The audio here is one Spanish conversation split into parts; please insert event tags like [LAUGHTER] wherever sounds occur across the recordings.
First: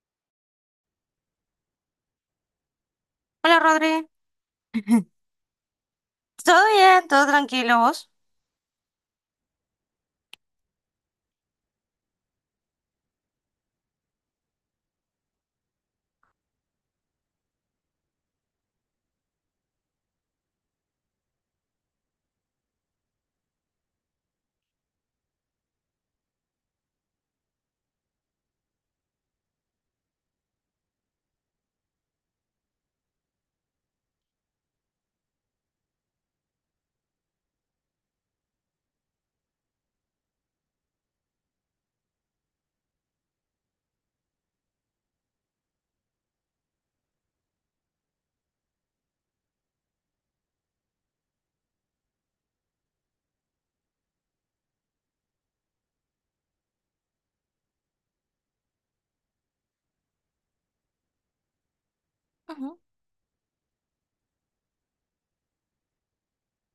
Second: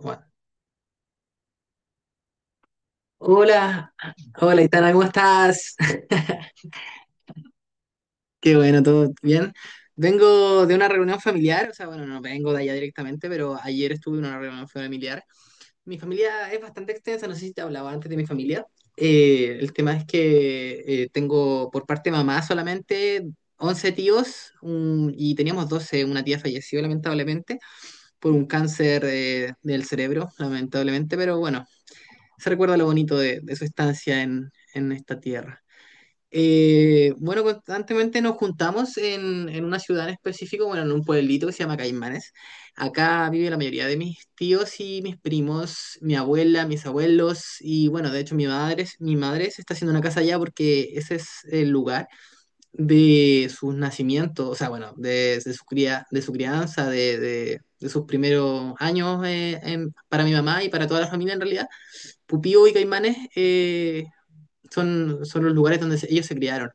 Bueno, Hola hola, Rodri. hola Itana, ¿cómo [LAUGHS] estás? [LAUGHS] Todo bien, todo tranquilo, ¿vos? Qué bueno, todo bien. Vengo de una reunión familiar, o sea, bueno, no vengo de allá directamente, pero ayer estuve en una reunión familiar. Mi familia es bastante extensa, no sé si te hablaba antes de mi familia. El tema es que tengo por parte de mamá solamente 11 tíos y teníamos 12, una tía falleció lamentablemente por un cáncer del cerebro, lamentablemente, pero bueno, se recuerda lo bonito de su estancia en esta tierra. Bueno, constantemente nos juntamos en una ciudad en específico, bueno, en un pueblito que se llama Caimanes. Acá vive la mayoría de mis tíos y mis primos, mi abuela, mis abuelos y bueno, de hecho mi madre, se está haciendo una casa allá porque ese es el lugar de sus nacimientos, o sea, bueno, de su cría, de su crianza, de sus primeros años para mi mamá y para toda la familia en realidad. Pupío y Ujú, Caimanes son los lugares donde ellos se criaron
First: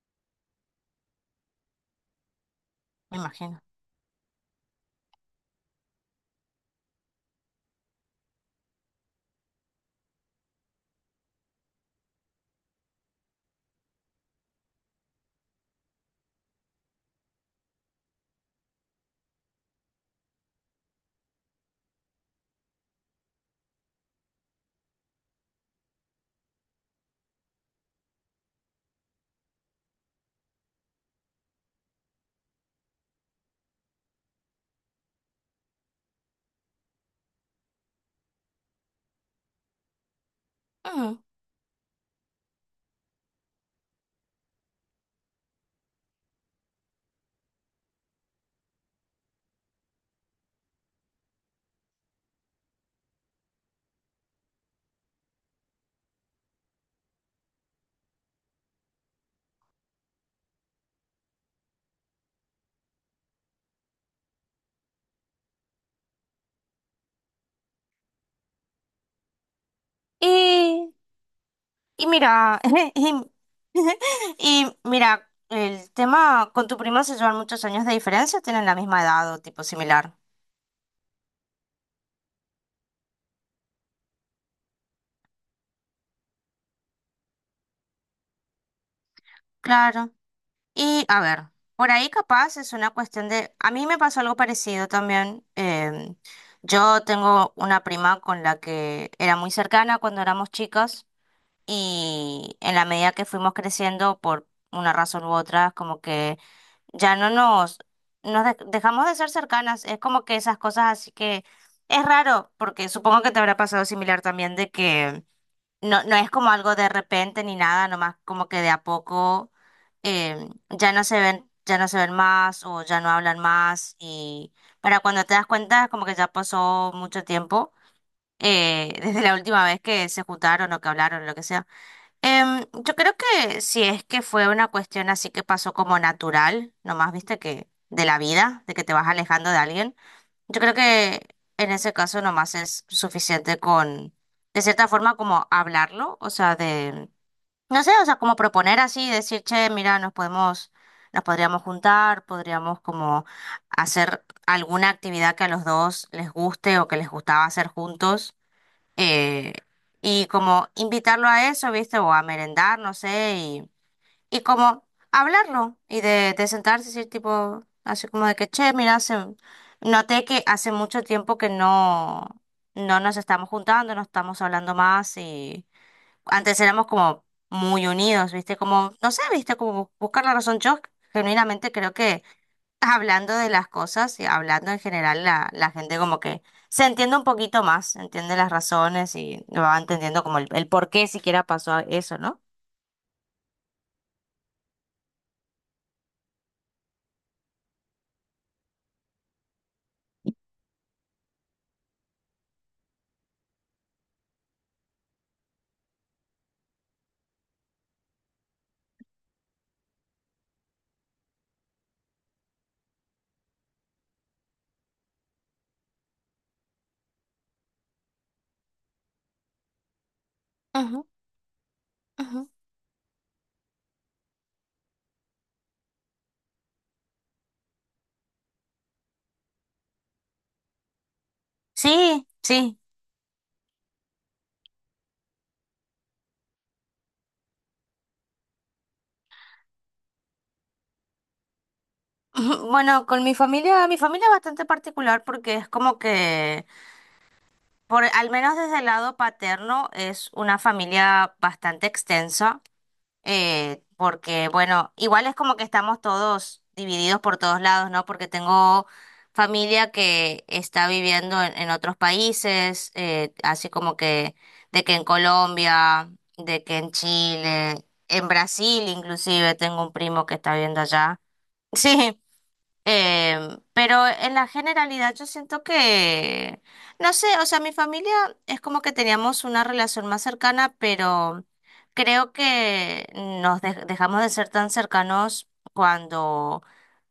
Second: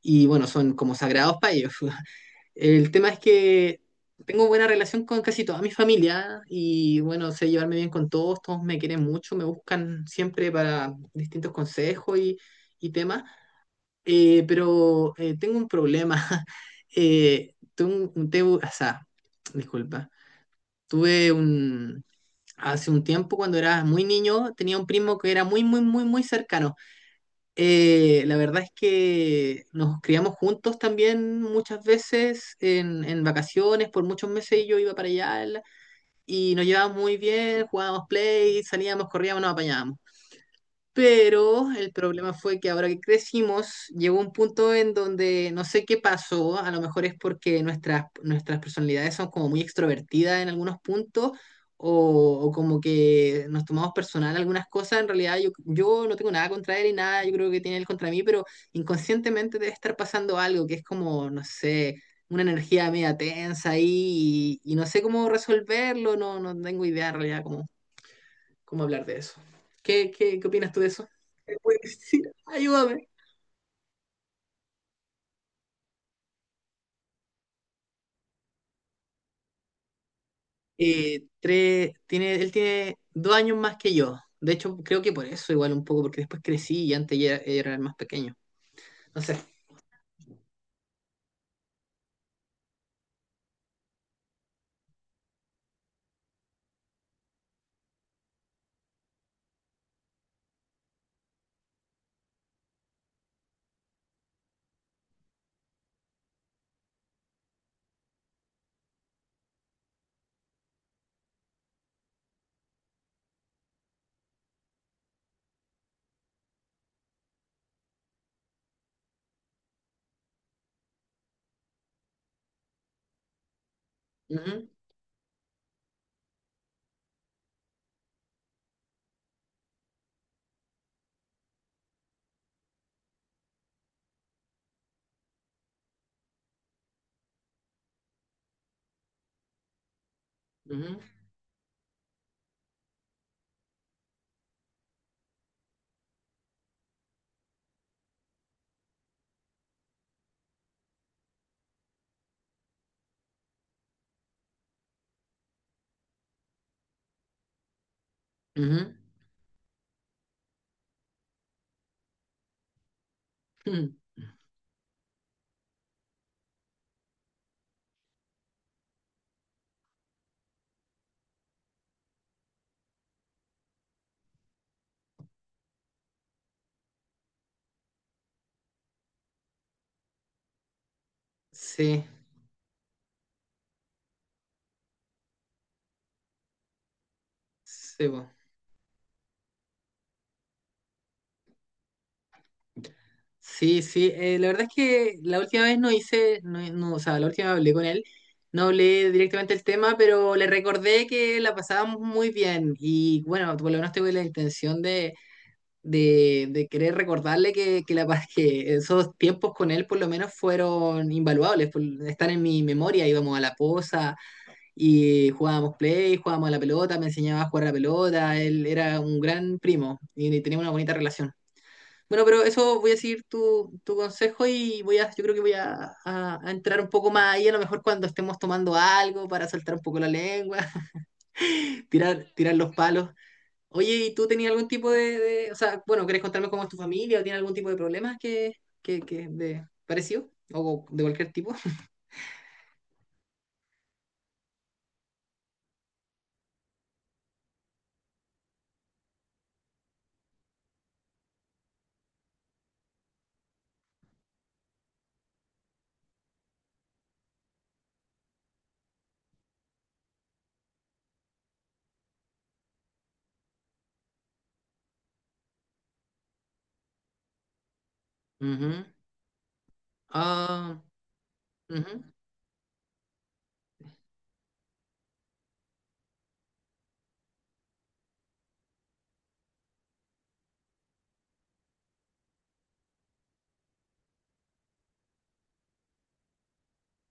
y bueno, son como sagrados para ellos. [LAUGHS] El tema me es imagino. que tengo buena relación con casi toda mi familia y bueno, sé llevarme bien con todos, todos me quieren mucho, me buscan siempre para distintos consejos y temas. Pero tengo un problema. [LAUGHS] O sea, disculpa, tuve un. Hace un tiempo, cuando era muy niño, tenía un primo que era muy, muy, muy, muy cercano. La verdad es que nos criamos juntos también muchas veces en vacaciones, por muchos meses yo iba para allá y nos llevábamos muy bien, jugábamos play, salíamos, corríamos, nos apañábamos. Ujú. Pero el problema fue que ahora que crecimos, llegó un punto en donde no sé qué pasó, a lo mejor es porque nuestras personalidades son como muy extrovertidas en algunos puntos, o como que nos tomamos personal algunas cosas, en realidad yo no tengo nada contra él y nada, yo creo que tiene él contra mí, pero inconscientemente debe estar pasando algo que es como, no sé, una energía media tensa ahí y no sé cómo resolverlo, no, no tengo idea en realidad cómo hablar de eso. ¿Qué opinas tú de Y, eso? Pues, y sí, mira, [LAUGHS] ayúdame. y, [LAUGHS] y mira, el tema con tu prima, ¿se llevan muchos años de diferencia, tienen la misma edad o tipo similar? Él tiene 2 años más que yo. De hecho, creo que por eso igual un poco, porque después crecí y antes ya era el más pequeño. No sé. Claro. Y a ver, por ahí capaz es una cuestión de, a mí me pasó algo parecido también. Yo tengo una prima con la que era muy cercana cuando éramos chicas, y en la medida que fuimos creciendo, por una razón u otra, como que ya no dejamos de ser cercanas. Es como que esas cosas así que es raro, porque supongo que te habrá pasado similar también, de que no es como algo de repente ni nada, nomás como que de a poco ya no se ven, ya no se ven más o ya no hablan más, y Ujú, para cuando te das cuenta, como que ya pasó mucho tiempo. [LAUGHS] Desde la última vez que se juntaron o que hablaron o lo que sea. Yo creo que si es que fue una cuestión así, que pasó como natural, nomás viste, que de la vida, de que te vas alejando de alguien, yo creo ujú, que en ese caso nomás es suficiente con, de cierta forma, como hablarlo, o sea, de, no sé, o sea, como proponer así, decir: che, mira, nos nos podríamos juntar, podríamos como hacer alguna actividad que a los dos les guste o que les gustaba hacer juntos. ujú. Eh, y como invitarlo a eso, ¿viste? O a merendar, no sé. Y Mm, y como hablarlo y de sentarse y decir tipo, así como de que, che, mira, noté que hace mucho tiempo que no nos estamos juntando, no estamos hablando más, y antes éramos como muy unidos, ¿viste? Como, no sé, ¿viste? Como buscar la razón. Yo genuinamente creo sí, que hablando de las cosas y hablando en general, la gente como que se entiende un poquito más, sí, po. entiende las razones y va entendiendo como el por qué siquiera pasó eso, ¿no? Sí, sí, la verdad es que la última vez no hice, no, no, o sea, la última vez hablé con él, no hablé directamente el tema, pero le recordé que la pasábamos muy bien y bueno, por lo menos tuve la intención de querer recordarle [LAUGHS] que esos tiempos con él por lo menos fueron invaluables, por- están en mi memoria, íbamos a la posa y jugábamos play, jugábamos a la pelota, me enseñaba a jugar a la pelota, él era un gran primo y teníamos una bonita Ujú, relación. Bueno, pero ujú. eso voy a seguir tu consejo y yo creo que voy a, a entrar un poco más ahí, a lo mejor cuando estemos tomando algo para soltar un poco la lengua, [LAUGHS] tirar, Sí, tirar los sí. palos. Oye, ¿y tú tenías algún tipo o sea, bueno, ¿querés contarme cómo es tu familia o tiene algún tipo de problemas que de parecido o de cualquier tipo? [LAUGHS] [LAUGHS] Bueno, con mi familia es bastante particular porque es como que, por, al menos desde el lado paterno, es una familia bastante extensa. Porque bueno, igual es como que estamos todos divididos por todos lados, ¿no? Porque tengo familia que está viviendo en otros países. Así como que de que en Colombia, de que en Chile, en Ujú. Brasil, inclusive tengo un primo que está Ah, viviendo allá. [LAUGHS] ujú. Sí. Pero en la generalidad yo siento que, no sé, o sea, mi familia es como que teníamos una relación más cercana, pero creo que nos dejamos de ser tan cercanos cuando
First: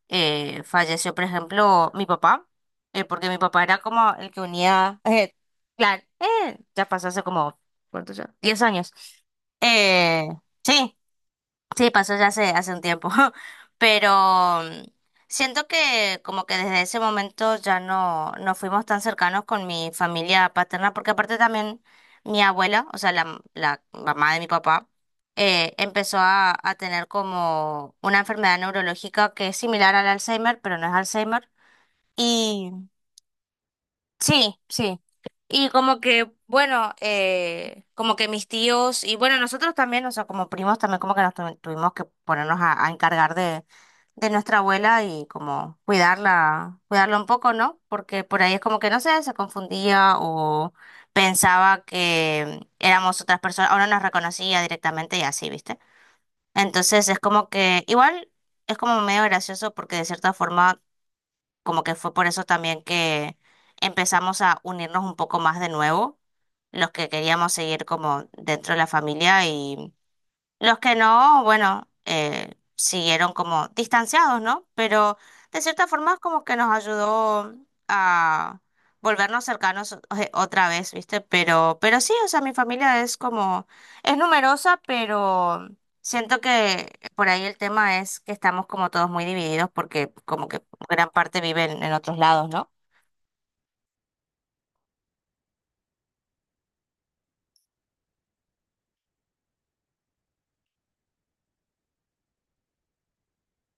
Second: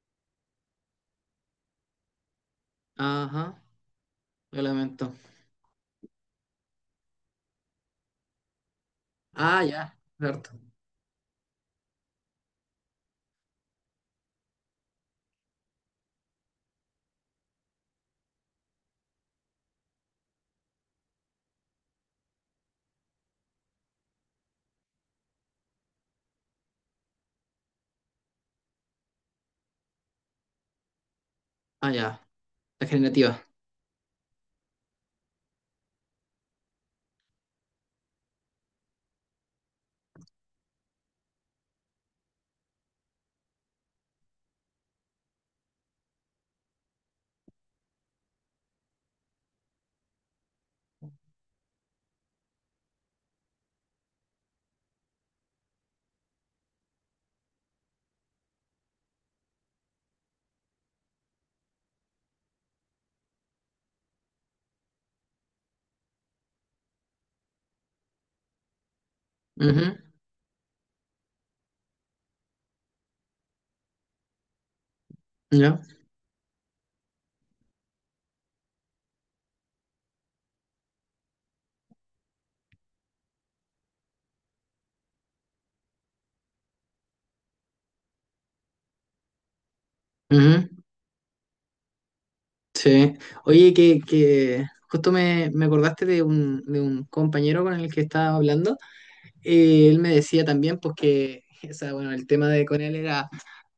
falleció, por ejemplo, mi papá. Porque mi Ajá, papá era como el que lo unía. lamento. Ya pasó hace como, ¿cuánto ya? 10 años. Ah, ya, Eh, cierto. sí. Sí, pasó ya hace, hace un tiempo. [LAUGHS] Pero mm, siento que como que desde ese momento ya no fuimos tan cercanos con mi familia paterna, porque aparte también mi abuela, o sea, la mamá de mi papá, empezó a tener como una enfermedad neurológica que es similar al Alzheimer, pero no es Alzheimer. Ah, ya, la generativa. Sí, sí. Y como que, bueno, como que mis tíos, y bueno, nosotros también, o sea, como primos también, como que nos tuvimos que ponernos a encargar de nuestra abuela y como cuidarla, cuidarla un poco, ¿no? Porque por ahí es como que, no sé, se confundía o pensaba que éramos otras personas, o no nos reconocía directamente y así, ¿viste? Entonces es como que, igual, es como medio gracioso, porque de cierta forma, como que fue por eso también que empezamos a unirnos un poco más de nuevo, los que queríamos seguir como dentro de la familia. Ujú. Los que no, bueno, siguieron como distanciados, ¿no? Pero de Ya. cierta forma es como que nos ayudó a volvernos cercanos otra vez, ¿viste? Pero sí, o sea, mi familia es como, es numerosa, pero siento que por ahí el tema es que estamos como todos muy divididos, porque como que Ujú. gran parte viven en otros lados, ¿no? Sí. Oye, que justo me acordaste de un compañero con el que estaba hablando. Él me decía también, pues que, o sea, bueno, el tema de con él era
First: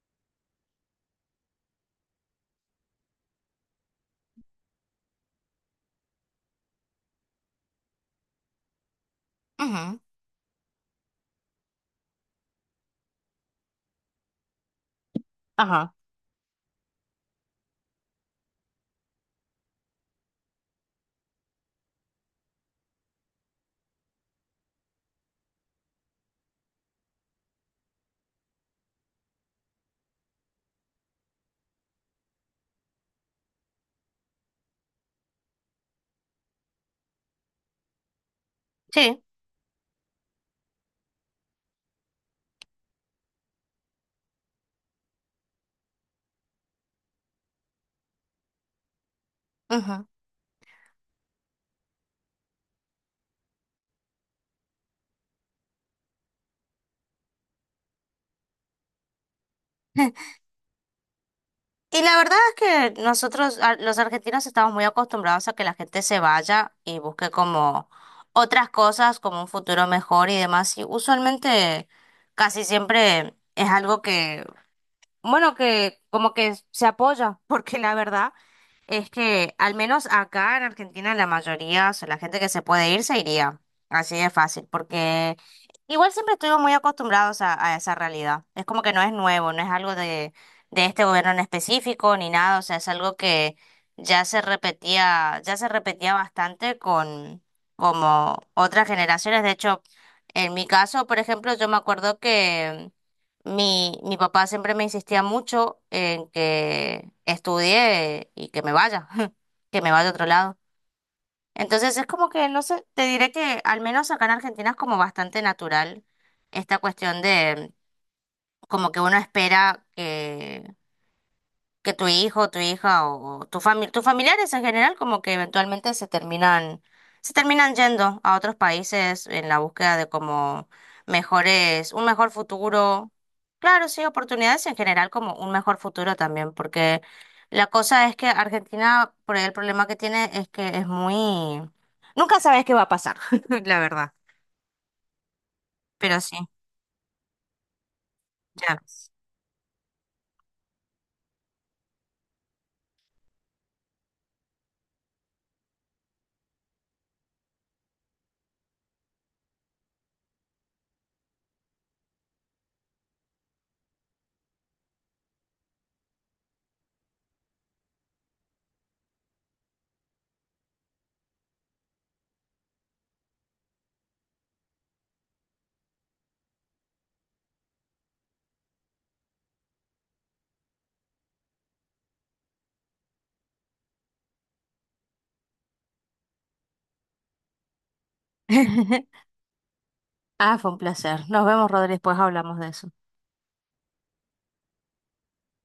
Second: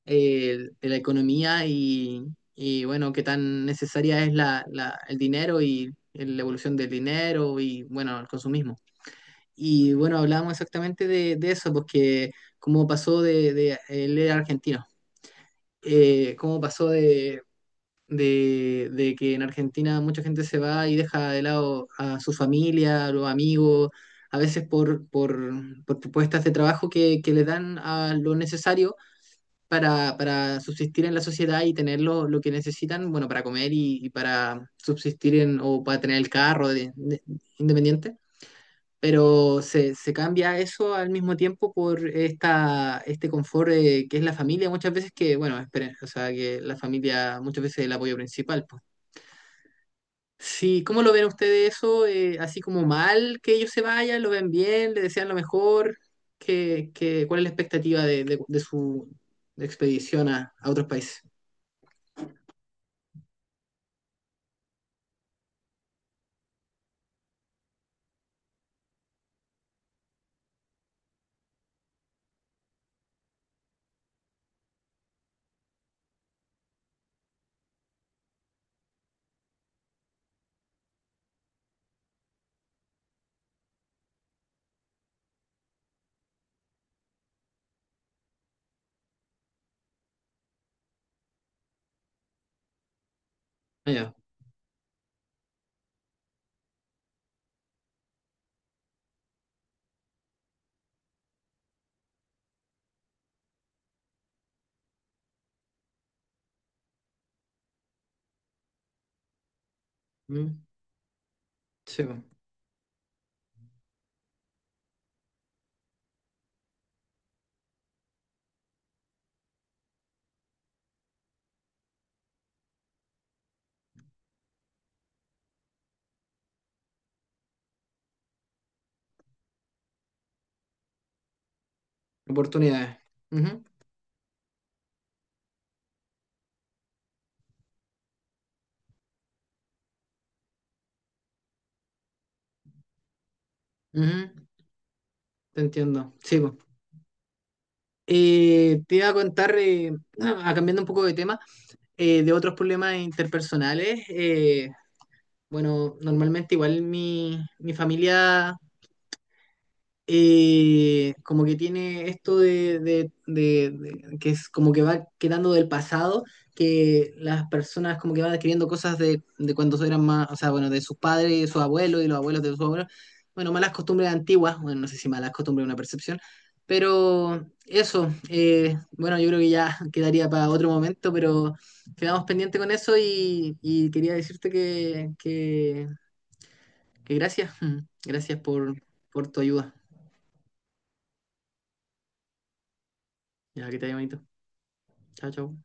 la economía bueno, qué tan necesaria es el dinero y la evolución del dinero y bueno, el consumismo. Y Ujú, bueno, hablábamos exactamente de eso, porque cómo pasó de él era argentino, ajá. Cómo pasó de que en Argentina mucha gente se va y deja de lado a su familia, a los amigos, a veces por propuestas de trabajo que le dan a lo necesario para subsistir en la sociedad y tener lo que necesitan, bueno, para comer y para subsistir en, o para tener el carro independiente. Sí. Pero se cambia eso al mismo tiempo por este confort que es la familia, muchas veces que, bueno, esperen, o sea, que la familia muchas veces es el apoyo principal, pues. Sí, ¿cómo lo ven ustedes eso? Así como mal que ellos se vayan, lo ven bien, le desean lo mejor. Cuál es la expectativa de su expedición a otros países? Y la verdad es que nosotros, los argentinos, estamos muy acostumbrados a que la gente se vaya y busque como otras cosas, como un futuro mejor y demás. Y usualmente casi siempre es algo que, bueno, que como que se apoya, [LAUGHS] porque la verdad es que al menos acá en Argentina, la mayoría, o sea, la gente que se puede ir se iría. Así de fácil, porque igual siempre estuvimos muy acostumbrados a esa realidad. Es como que no es nuevo, no es algo de este gobierno en específico ni nada, o sea, es algo que Ah, ya. Ya se repetía bastante con como otras generaciones. De hecho, en mi caso, por ejemplo, yo me acuerdo que mi papá siempre me insistía mucho en que estudie y que me vaya, [LAUGHS] que me vaya a otro lado. Mm, Entonces sí, es po. como que, no sé, te diré que al menos acá en Argentina es como bastante natural esta cuestión de como que uno espera que tu hijo, tu hija o tu tus familiares en general, como que eventualmente se terminan yendo a otros países en la búsqueda de como mejores, un mejor Oportunidades. futuro. Ujú, Claro, sí, oportunidades en general, como un mejor futuro también, porque la cosa es que Argentina, por ahí el problema que tiene es que es muy... Nunca sabes qué va a pasar, [LAUGHS] la verdad. ujú. Te entiendo. Pero sí, Sí, po. ya. Te iba a contar, [CLEARS THROAT] ah, cambiando un poco de tema, de otros problemas interpersonales. Bueno, normalmente igual mi familia como que tiene esto de que es como que va quedando del pasado, que las personas como que van adquiriendo cosas de cuando eran más, o sea, bueno, de sus padres y de sus abuelos y los abuelos de sus abuelos, bueno, malas costumbres antiguas, bueno, no sé si malas costumbres es una percepción, pero eso, bueno, yo creo que ya [LAUGHS] quedaría para otro momento, pero quedamos pendientes con eso y quería decirte que gracias, [LAUGHS] gracias por, [LAUGHS] por tu ayuda, Ah, fue un placer. Nos vemos, Rodríguez, después hablamos de eso. ya que te haya bonito. Hola, ¿cómo?